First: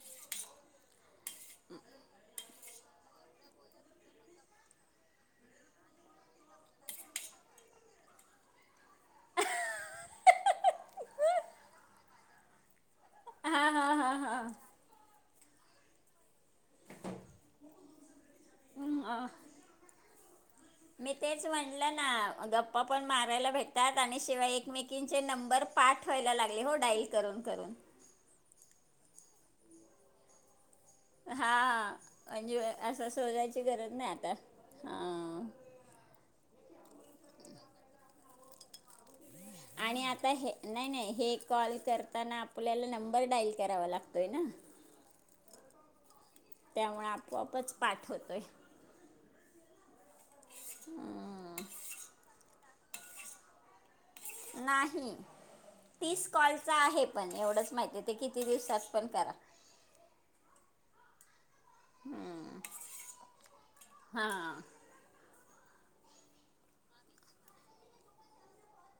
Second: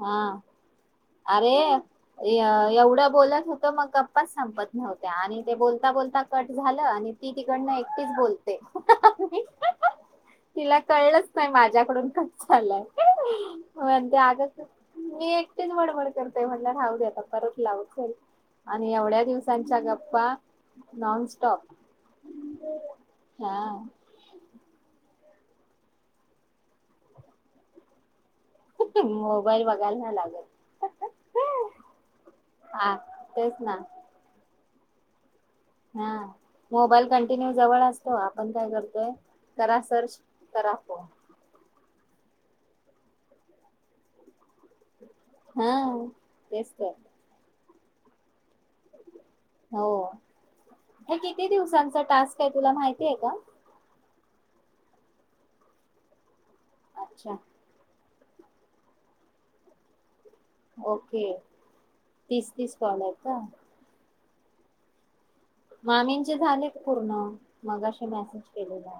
हा अरे एवढ. ढं बोलत होत मग गप्पाच संपत नव्हत्या आणि ते बोलता बोलता कट झालं आणि ती तिकडन एकटीच बोलते तिला कळलंच नाही माझ्याकडून कट झालंय. हा हा हो हा ते हा आग मी एकटीच बडबड करते म्हणलं, राहू द्या आता परत लावू चल. आणि एवढ्या हम्म, दिवसांच्या गप्पा बा मी तेच म्हटलं ना गप्पा पण मारायला हा भेटतात आणि शिवाय एकमेकीं- नंबर पाठ व्हायला लागले हो डाईल करून करून मोबाईल बघायला नाय लागत. हा म्हणजे हा असं तेच शोधायची जायची ना गरज नाही आता हा हा मोबाईल कंटिन्यू जवळ असतो आपण काय करतोय? करा आणि सर्च आता हे करा फोन नाही-नाही हे कॉल करतात त्याने आपल्याला नंबर डाईल करावा लागतोय ना हा तेच तर त्यामुळे आपोआपच पाठवतोय हो हा किती दिवसांचा टास्क आहे? तुला माहिती आहे का? नाही तीस कॉल च आहे पण, अच्छा एवढंच माहिती ते किती दिवसात पण करा ओके. तीस-तीस कॉले का? हा. मामींचे झाले पूर्ण, मगाशी मेसेज केलेला.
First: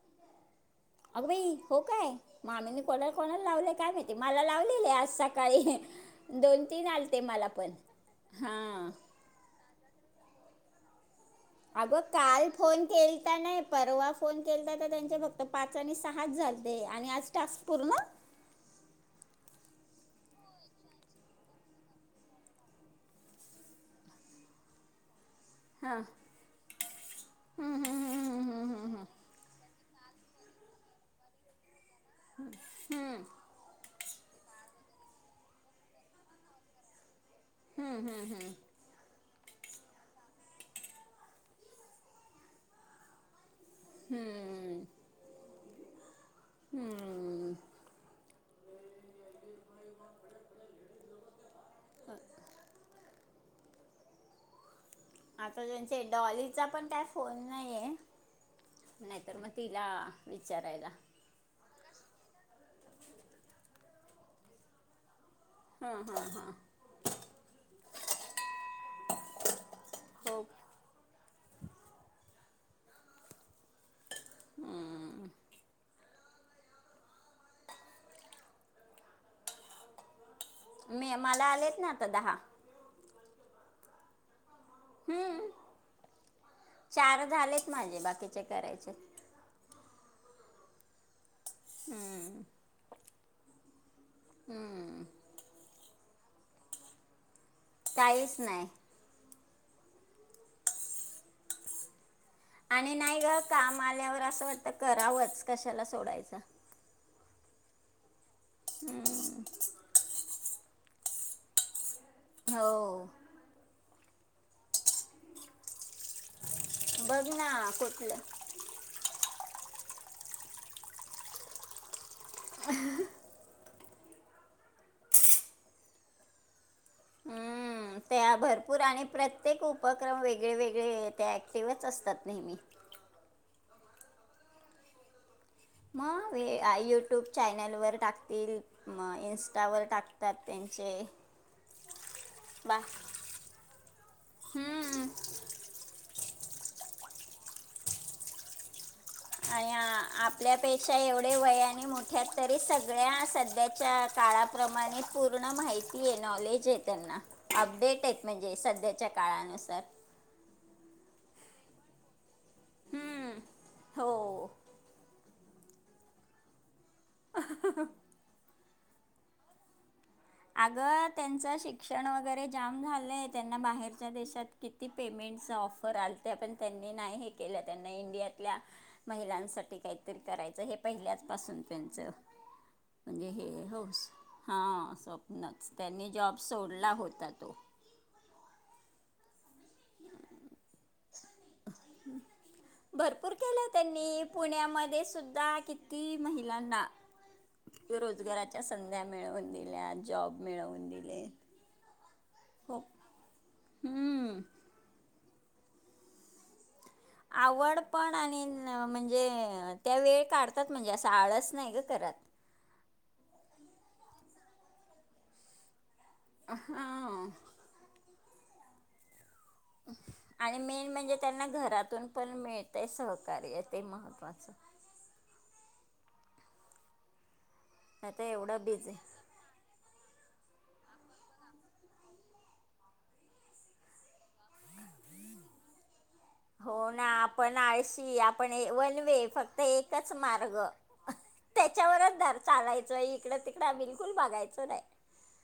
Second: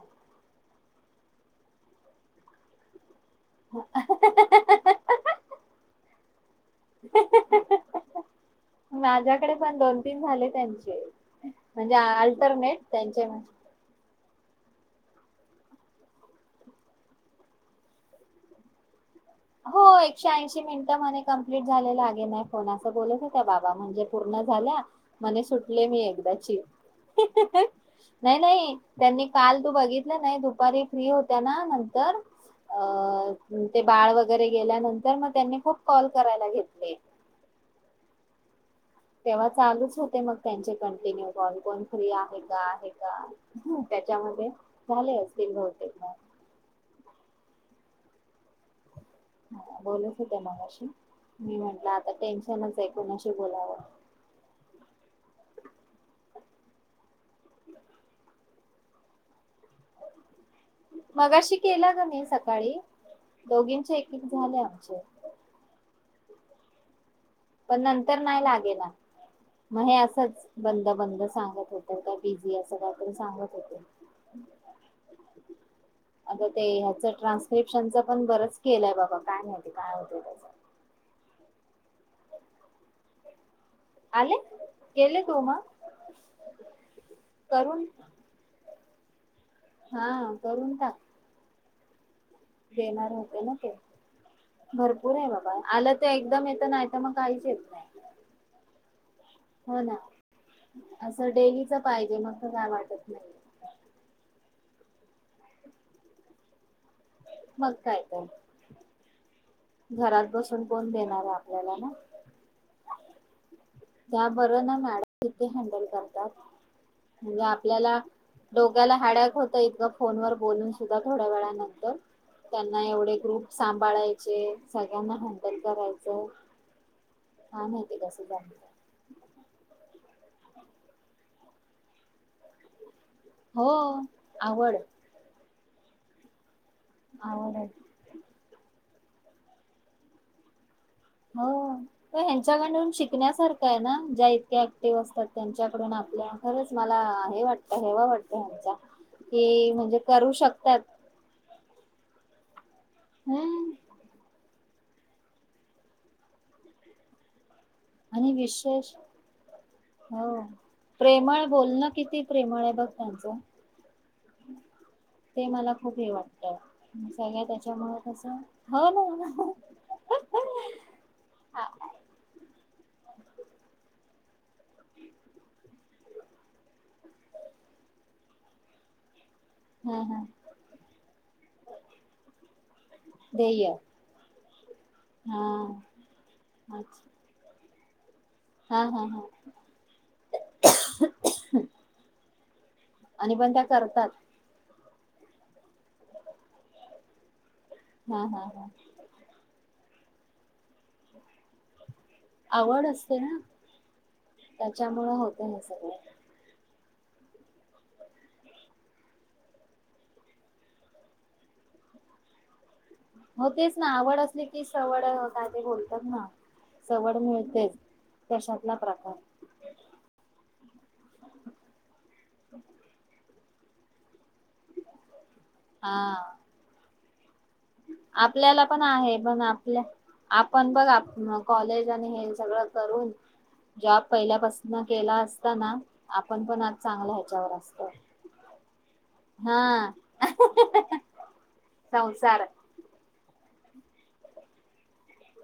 अग बाई हो काय? मामीनी को कोणा लावलंय काय माहिती? मला लावलेले आज सकाळी दोन तीन आलते मला पण हा माझ्याकडे पण दोन तीन झाले त्यांचे. म्हणजे अगं काल अल्टरनेट फोन त्यांचे केलाता नाही, परवा फोन केलता. त्यांचे फक्त पाच आणि सहा झालते आणि आज टास्क पूर्ण. हो एकशे ऐंशी मिनिटं म्हणे कंप्लीट झाले म्हणे लागेना फोन असं बोलत होत्या बाबा म्हणजे पूर्ण झाल्या म्हणे सुटले मी हां एकदाची, हम्म, हम्म, नाही- हम्म, नाही हम्म, हम्म, त्यांनी काल तू बघित नाही नाही दुपारी फ्री होत्या नां तर अ ते बाळ वग घरी गेल्यानंतर मग त्यांनी खूप कॉल करायला घेतले. हम्म- हम्म -हम्म. तेव्हा चालूच होते मग त्यांचे कंटिन्यू कॉल कोन फ्री आहे का? आहे का? ह त्याच्यामध्ये हम्म, झाले असतील बहु हम्म. बोलत होत्या मगशी. मी म्हटलं आता टेन्शनचे कुणाशी बोलाव. आता ज्याचे डॉलीचा पण काय फोन नाहीये नाहीतर म तिला विचारायला. मगाशी केला ग मी सकाळी दोघींचे एक एक झाले आमचे. ह-ह-ह. पण नंतर नाही लागेना म हे हो असच बंद-बंद. सांगत होत काय बिझी असं काहीतरी सांगत होते. आता ते ह्याच ट्रान्स्क्रिप्शनच पण बरंच केलंय बाबा काय माहिती काय होतय त्याच. मी मला आलेत ना आता दहा. आले. गेले तू हम्म मग चार झालेत, करून माझे बाकीचे करायचे. हा करून टाक. हम्म. देणार होते ना ते हम्म, भरपूर आहे बाबा, आलं ते एकदम येत, नाही तर मग काहीच येत नाही काहीच नाही. हो ना असं डेलीच पाहिजे मग. तर काय आणि वाटत नाही ग काम आल्यावर असं होत तर करावंच कशाला सोडायचं. मग काय तर. हम्. घरात बसून कोण देणार आहे आपल्याला ना. हो. त्या बर ना मॅडम किती हॅडल करतात. बघ म्हणजे ना आपल्याला कुठलं डोक्याला हाड्याक होत. इतक फोन वर बोलून सुद्धा थोड्या वेळानंतर. त्यांना एवढे ग्रुप स बाासांभाळायचं. सगळ्यांना हॅण्डल करायचं काय माहिती हम्म कसं त्या जमतं भरपूर आणि प्रत्येक उप क्रम वेगळे वेगळे ते ऍक्टिव्हच असतात नेहमी. हो आवड. [unintelligible] त्या यूट्यूब आवड आहे चॅनलवर टाकतील. मग इन्स्टावर टाकतात त्यां हो बा ह्यांच्याकडून शिकण्यासारखा आहे ना? ज्या इतक्या ऍक्टिव्ह हम्म, असतात त्यांच्याकडून आपल्या खरंच मला हे वाटतं हेवा वाटतो ह्यांचा. कि आया म्हणजे करू शकतात आपल्यापेक्षा एवढे वयाने मोठे आहेत. तरी स गळ्या हम्म सध्याच्या काळा प्रमाणे पूर्ण माहिती आहे, नॉलेज आहे त्यांना. अपडेट आहेत आणि म्हणजे विशेष सध्याच्या काळानुसार. हो. प्रेमळ बोलणं किती प्रेमळ आहे बघ हम्म, त्यांचं. हो ते मला खूप हे वाटतं. सगळ्या त्याच्यामुळे कसं हो ना. अग त्यांच शिक्षण वगैरे जाम झालंय, त्यांना बाहेरच्या देशात - देश्यात त्यात किती पेमेंटच ऑफर आलत पण त्यांनी नाही हे केल्या त्यांना इंडियातल्या महिलां! साठी हा काहीतरी हा करायचं हे पहिल्याच पाासून त्यांच म्हणजे हे ध्येय हो हा स्वप! हा नच त्यांनी जॉब सोडला अच्छा. होता तो हा हा हा. भरपूर आणि पण त्या केलय करतात त्यांनी पुण्यामध्येस सुद्धा किती महिलांना हा हा रोजगाराच्या हा संध्या मिळवून दिल्यात. जॉब मिळवून दिलेत. आवड असते न त्याच्यामुळ हो [unintelligible] आवड पण आणि न म्हणजे त्या वेळ काढतात, म्हणजे असं आळस नाही ग करत. हो तेच ना आवड असली सवड अ काय ते बोल तर ना सवड हां मिळतेच कशातला प्रकार आणि मेन म्हणजे त्यांना घरातून पण मिळतय सहकार्य ते महत्त्वाचय आ नाही तर आपल्याला एवढं पण बिझी आहे पण आपल्या आपण बघ आप कॉलेज आणि हे सगळं करून जॉब पहिल्यापासन केला असताना आपण पण आज हो ना चांगलं ह्याच्यावर आपण असतो. आळशी [unintelligible] फक्त हा एकच मार्ग त्याच्यावरच [unintelligible] दर संसार चालायच इकडं तिकड बिलकुल बघायचं नाही.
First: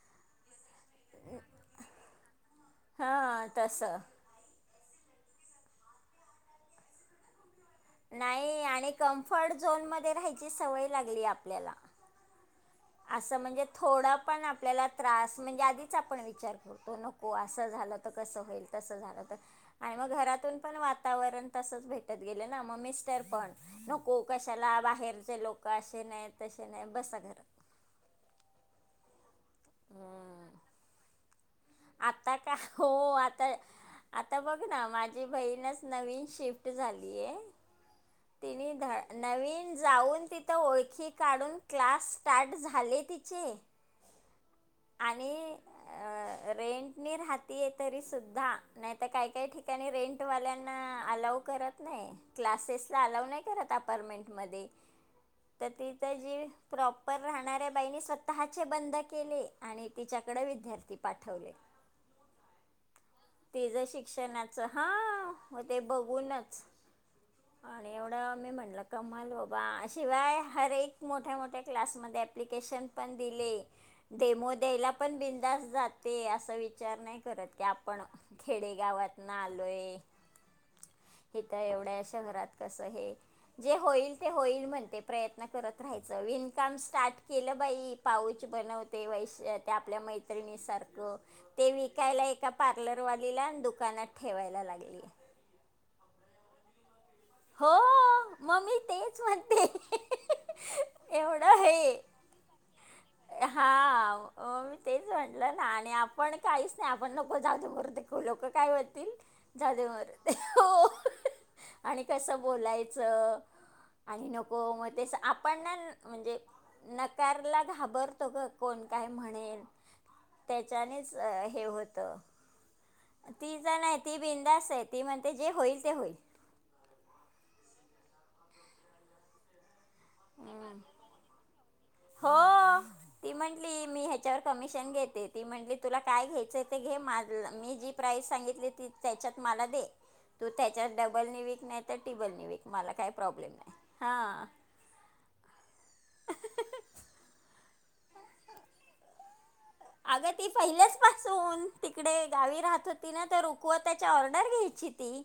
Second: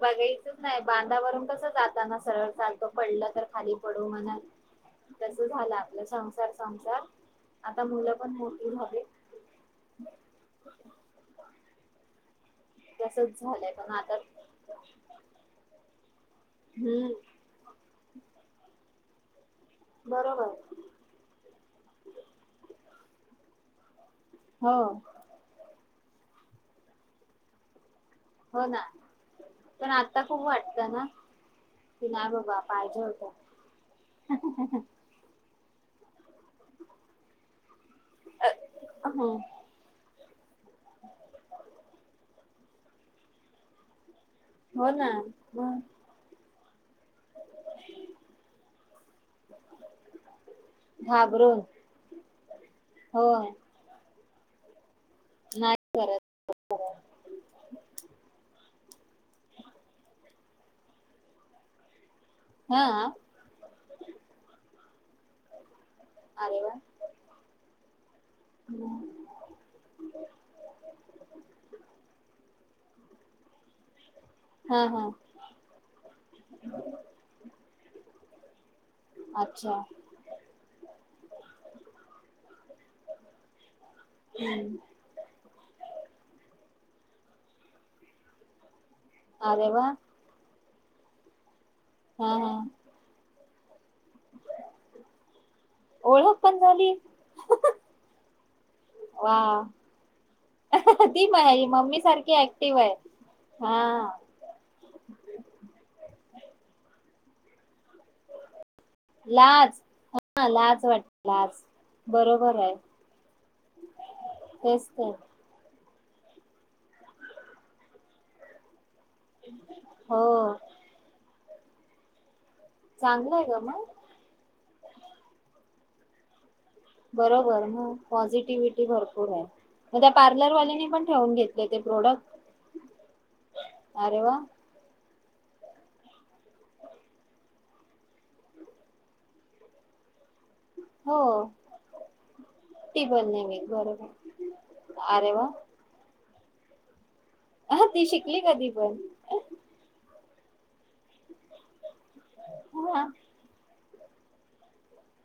बघायचच नाही बांधावरून कसं जाताना सरळ चालतो पडलं तर हां खाली तसं पडो म्हण तस झालं आपला संसार संसार आता मुलं पण नाही मोठी आणि झाली कम्फर्ट झोन मध्ये राहायची सवय लागलीय आपल्याला आसं तसच म्हणजे झालंय पण थोड आता पण आपल्याला त्रास म्हणजे आधीच आपण विचार करतो हम्म नको आसं झालं तर कस होईल तसं झालं [unintelligible] आणि मग बरोबर घरातून पण वातावरण तसच भेटत गेलं ना मग मी तर पण हो हो कशाला बाहेरचे लोक अस हे नाही तशे नाही बसा घरा हो ना पण आता खूप वाटत ना की नाही आता का बाबा हो पाहिजे होत आता आता बघ ना माझी बहीणच नवीन शिफ्ट झालीय तिनी ध हो नवीन जाऊन ति त ओळखी काढून क्लास स्टार्ट झाले तिचे हो ना, आणि मग. रेंटनी राहते आहे तरी सुुद्धा. नाही तर काही-काही ठिकाणी रेंटवाल्यांना अलाव घाबरून करत नाही, क्लासेसला अलाव हो नाही करत अपारमेंट. मध्ये. तर नाही तिथ जी प्रॉपर राहणाऱ्या बाईणी स्वतःच्या बंद केले आणि तिच्याकड विद्यार्थी. पाठवले. हा तिज शिक्षणाचं हां मग ते बघूनच अरे वा आणि एवढं मी म्हणलं कमाल बाबा, शिवाय हर एक मोठ्या-मोठ्या क्लासमध्ये ॲप्लिकेशन पण दिले. तेमो हा द्यायला हा पण बिंदास जात. ते असा विचार नाही करत की आपण खेडेगावातनं अच्छा आलोय इथं एवढ्या शहरात कस हे, जे होईल ते होईल म्हणते प्रयत्न करत राहायच विनकाम स्टार्ट. केलं बाई पाऊच बनवत. ते वैशा अरे वा आपल्या मैत्रिणी सारख ते. हो. ते विकायला हा एका हा पार्लरवालीला दु दुकानात. ठेवायला लागली. ओळख पण झाली. हो मग मी तेच वा म्हणते ती एवढं मम्मी हे सारखी ऍक्टिव्ह आहे. हा, मी तेच म्हटलं ना, आणि आपण काहीच नाही आ आपण नको जाउदे-मरुदे. लोक काय म्हणतील. लाज जाउदे-मरुदे हा लाज हो वाट लाज आणि कस बरोबर आहे बोलायचं आणि नको मग तेच आपण ना. म्हणजे नकारला घाबर घाबरतो ग कोण काय म्हणेल हो त्याच्यानेच हे होत. चांगलं आहे ती ग ज मग नाही ती बिंदास आहे. ती म्हणते जे होईल ते होईल. बरोबर ना, पॉझिटिव्हटी भरपूर आहे. मग त्या हम्म. पार्लरवाल्यानी पण ठेवून घेतले ते हो प्रोडक्ट? ती म्हंटली मी अरे वा! ह्याच्यावर कमिशन घेते ती म्हटली तुला काय घ्यायचंय ते घे. मा मी जी प्राईस सांगितली ती त्याच्यात मला दे. तू त्याच्यात हो डब्बल नि वीक नाही तर टिब्बल ने विक मला काही प्रॉब्लेम नाही. हा. आरे वा! ! हा ती शिकली कधी पण अगं ते पहिल्याच पाासून तिकडे गावी राहत हा होती ना ते रुकवत त्याच्या ऑर्डर घ्यायची ती.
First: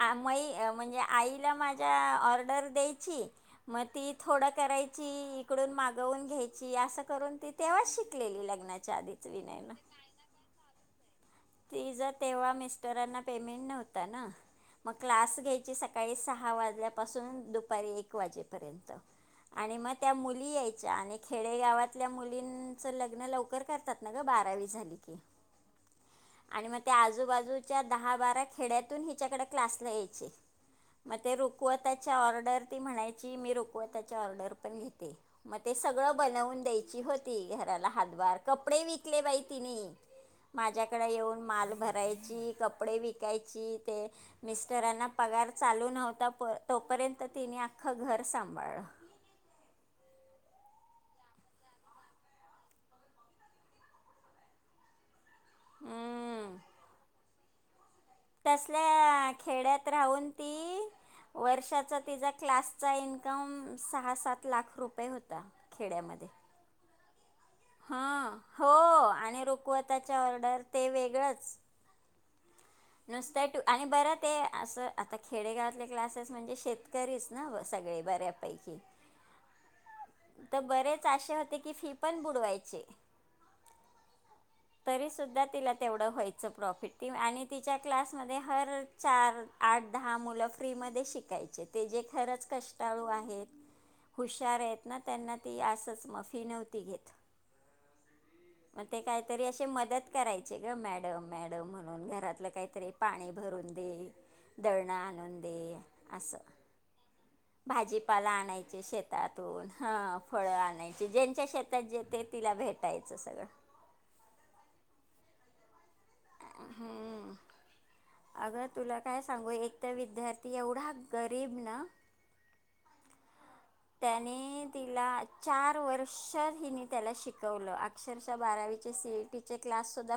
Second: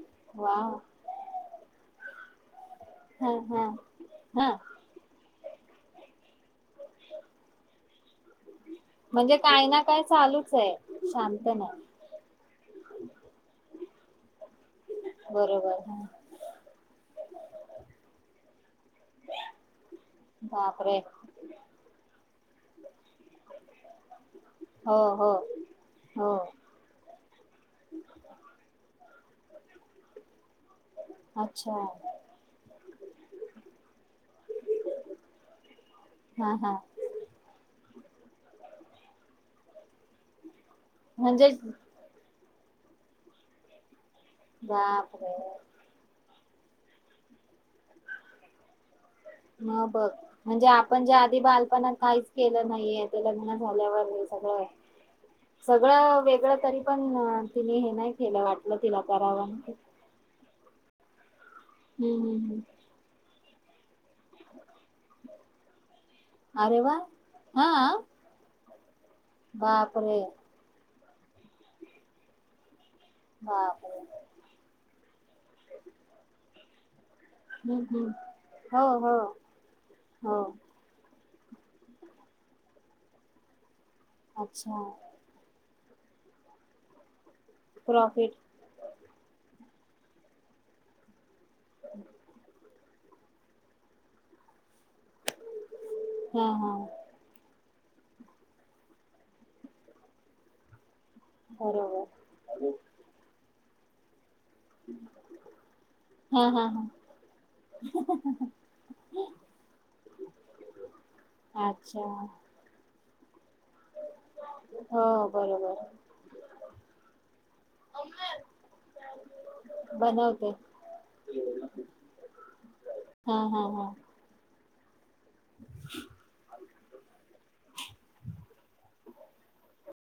आ वा मइ म्हणजे आईला माझ्या [inaudible] द्यायची हा हा मग ती थोड हा करायची इकडून मागवून घ्यायची. असं करून ती तेव्हाच शिकलेली. लग्नाच्या म्हणजे काही ना काय चालूच आहे. शांत नाही ती जर तेव्हा मिस्टरांना पेमेंट नव्हती [inaudible] मग क्लास बरोबर घ्यायची ह सकाळी सहा वाजल्यापासून दुपारी एक वाजेपर्यंत आणि मग त्या मुली यायच्या बापरे आणि खेडेगावातल्या मुलींचं लग्न लवकर करतात ना ग बारावी झाली हो की. हो हो आणि मग ते आज [unintelligible] दहा बारा खेड्यातून हिच्याकडे क्लासला यायचे मग ते अच्छा रुकवताच्या ऑर्डर ती म्हणायची मी रुकवताची ऑर्डर पण घेते मग ते सगळ हा बनवून हा द्यायची होती घराला हातभार कपडे व बाय तिनी माझ्या इकडे येऊन म्हणजे माल भरायची, कपडे विकायची ते मिस्टरांना बापरे पगार चालू नव्हता तोपर्यंत तिने आख्खं घर सांभाळलं. ह बघ म्हणजे आपण जे आधी बालपणात काहीच केलं नाहीे ते लग्न झाल्यावर सगळं सगळं वेगळं हम्म तरी पण. ति हे नाही केलं वाटलं तिला तसल्या करावं हम्म खेड्यात राहून ती वर्षाचा तिचा हम्म हम्म क्लासचा इन्कम सहा सात लाख रुपये होता खेड्यामध्ये अरे वा हा हो आणि रुकवताचे बापरे ऑर्डर ते वेगलीच बरच नुसत आणि बापरे बर ते असं आता खेडेगावातले क्लासेस म्हणजे शेतकरीच ना हम्म सगळे हम्म बऱ्यापैकी हो हो हो तर बरेच असे होते की फी पण बुडवायचे अच्छा तरी सुुद्धा तिला तेवढं व्हायचं प्रॉफिट ती आणि तिच्या प्रॉफिट क्लासमध्ये हर चार आठ दहा मुलं फ्रीमध्ये शिकाय ची ते जे खरंच कष्टाळू आ हेत हुशार आहेत. त्यांना त्यांना ते आसचं मफी हा हा नव्हती घेत. मग ते काहीतरी असे मदत करायचे ग मॅ डम मॅडम बरोबर म्हणून घरातलं काहीतरी पाणी भरून दे दळणं आणून दे असं हा हा भाजीपाला आणायची शेतातून हा फळं आणायची ज्यांच्या हा शेतात अच्छा जे ते तिला भेटा यचं सगळं. हो बरोबर आहे. हम्म अग तुला काय सांगू एक तर बनवते विद्यार्थी एवढा गरीब ना हा हा हा त्याने तिला चार वर्ष हिनी त्याला शिकवलं अक्षरशः बारावीचे सी. ई. टी. चे क्लास सुद्धा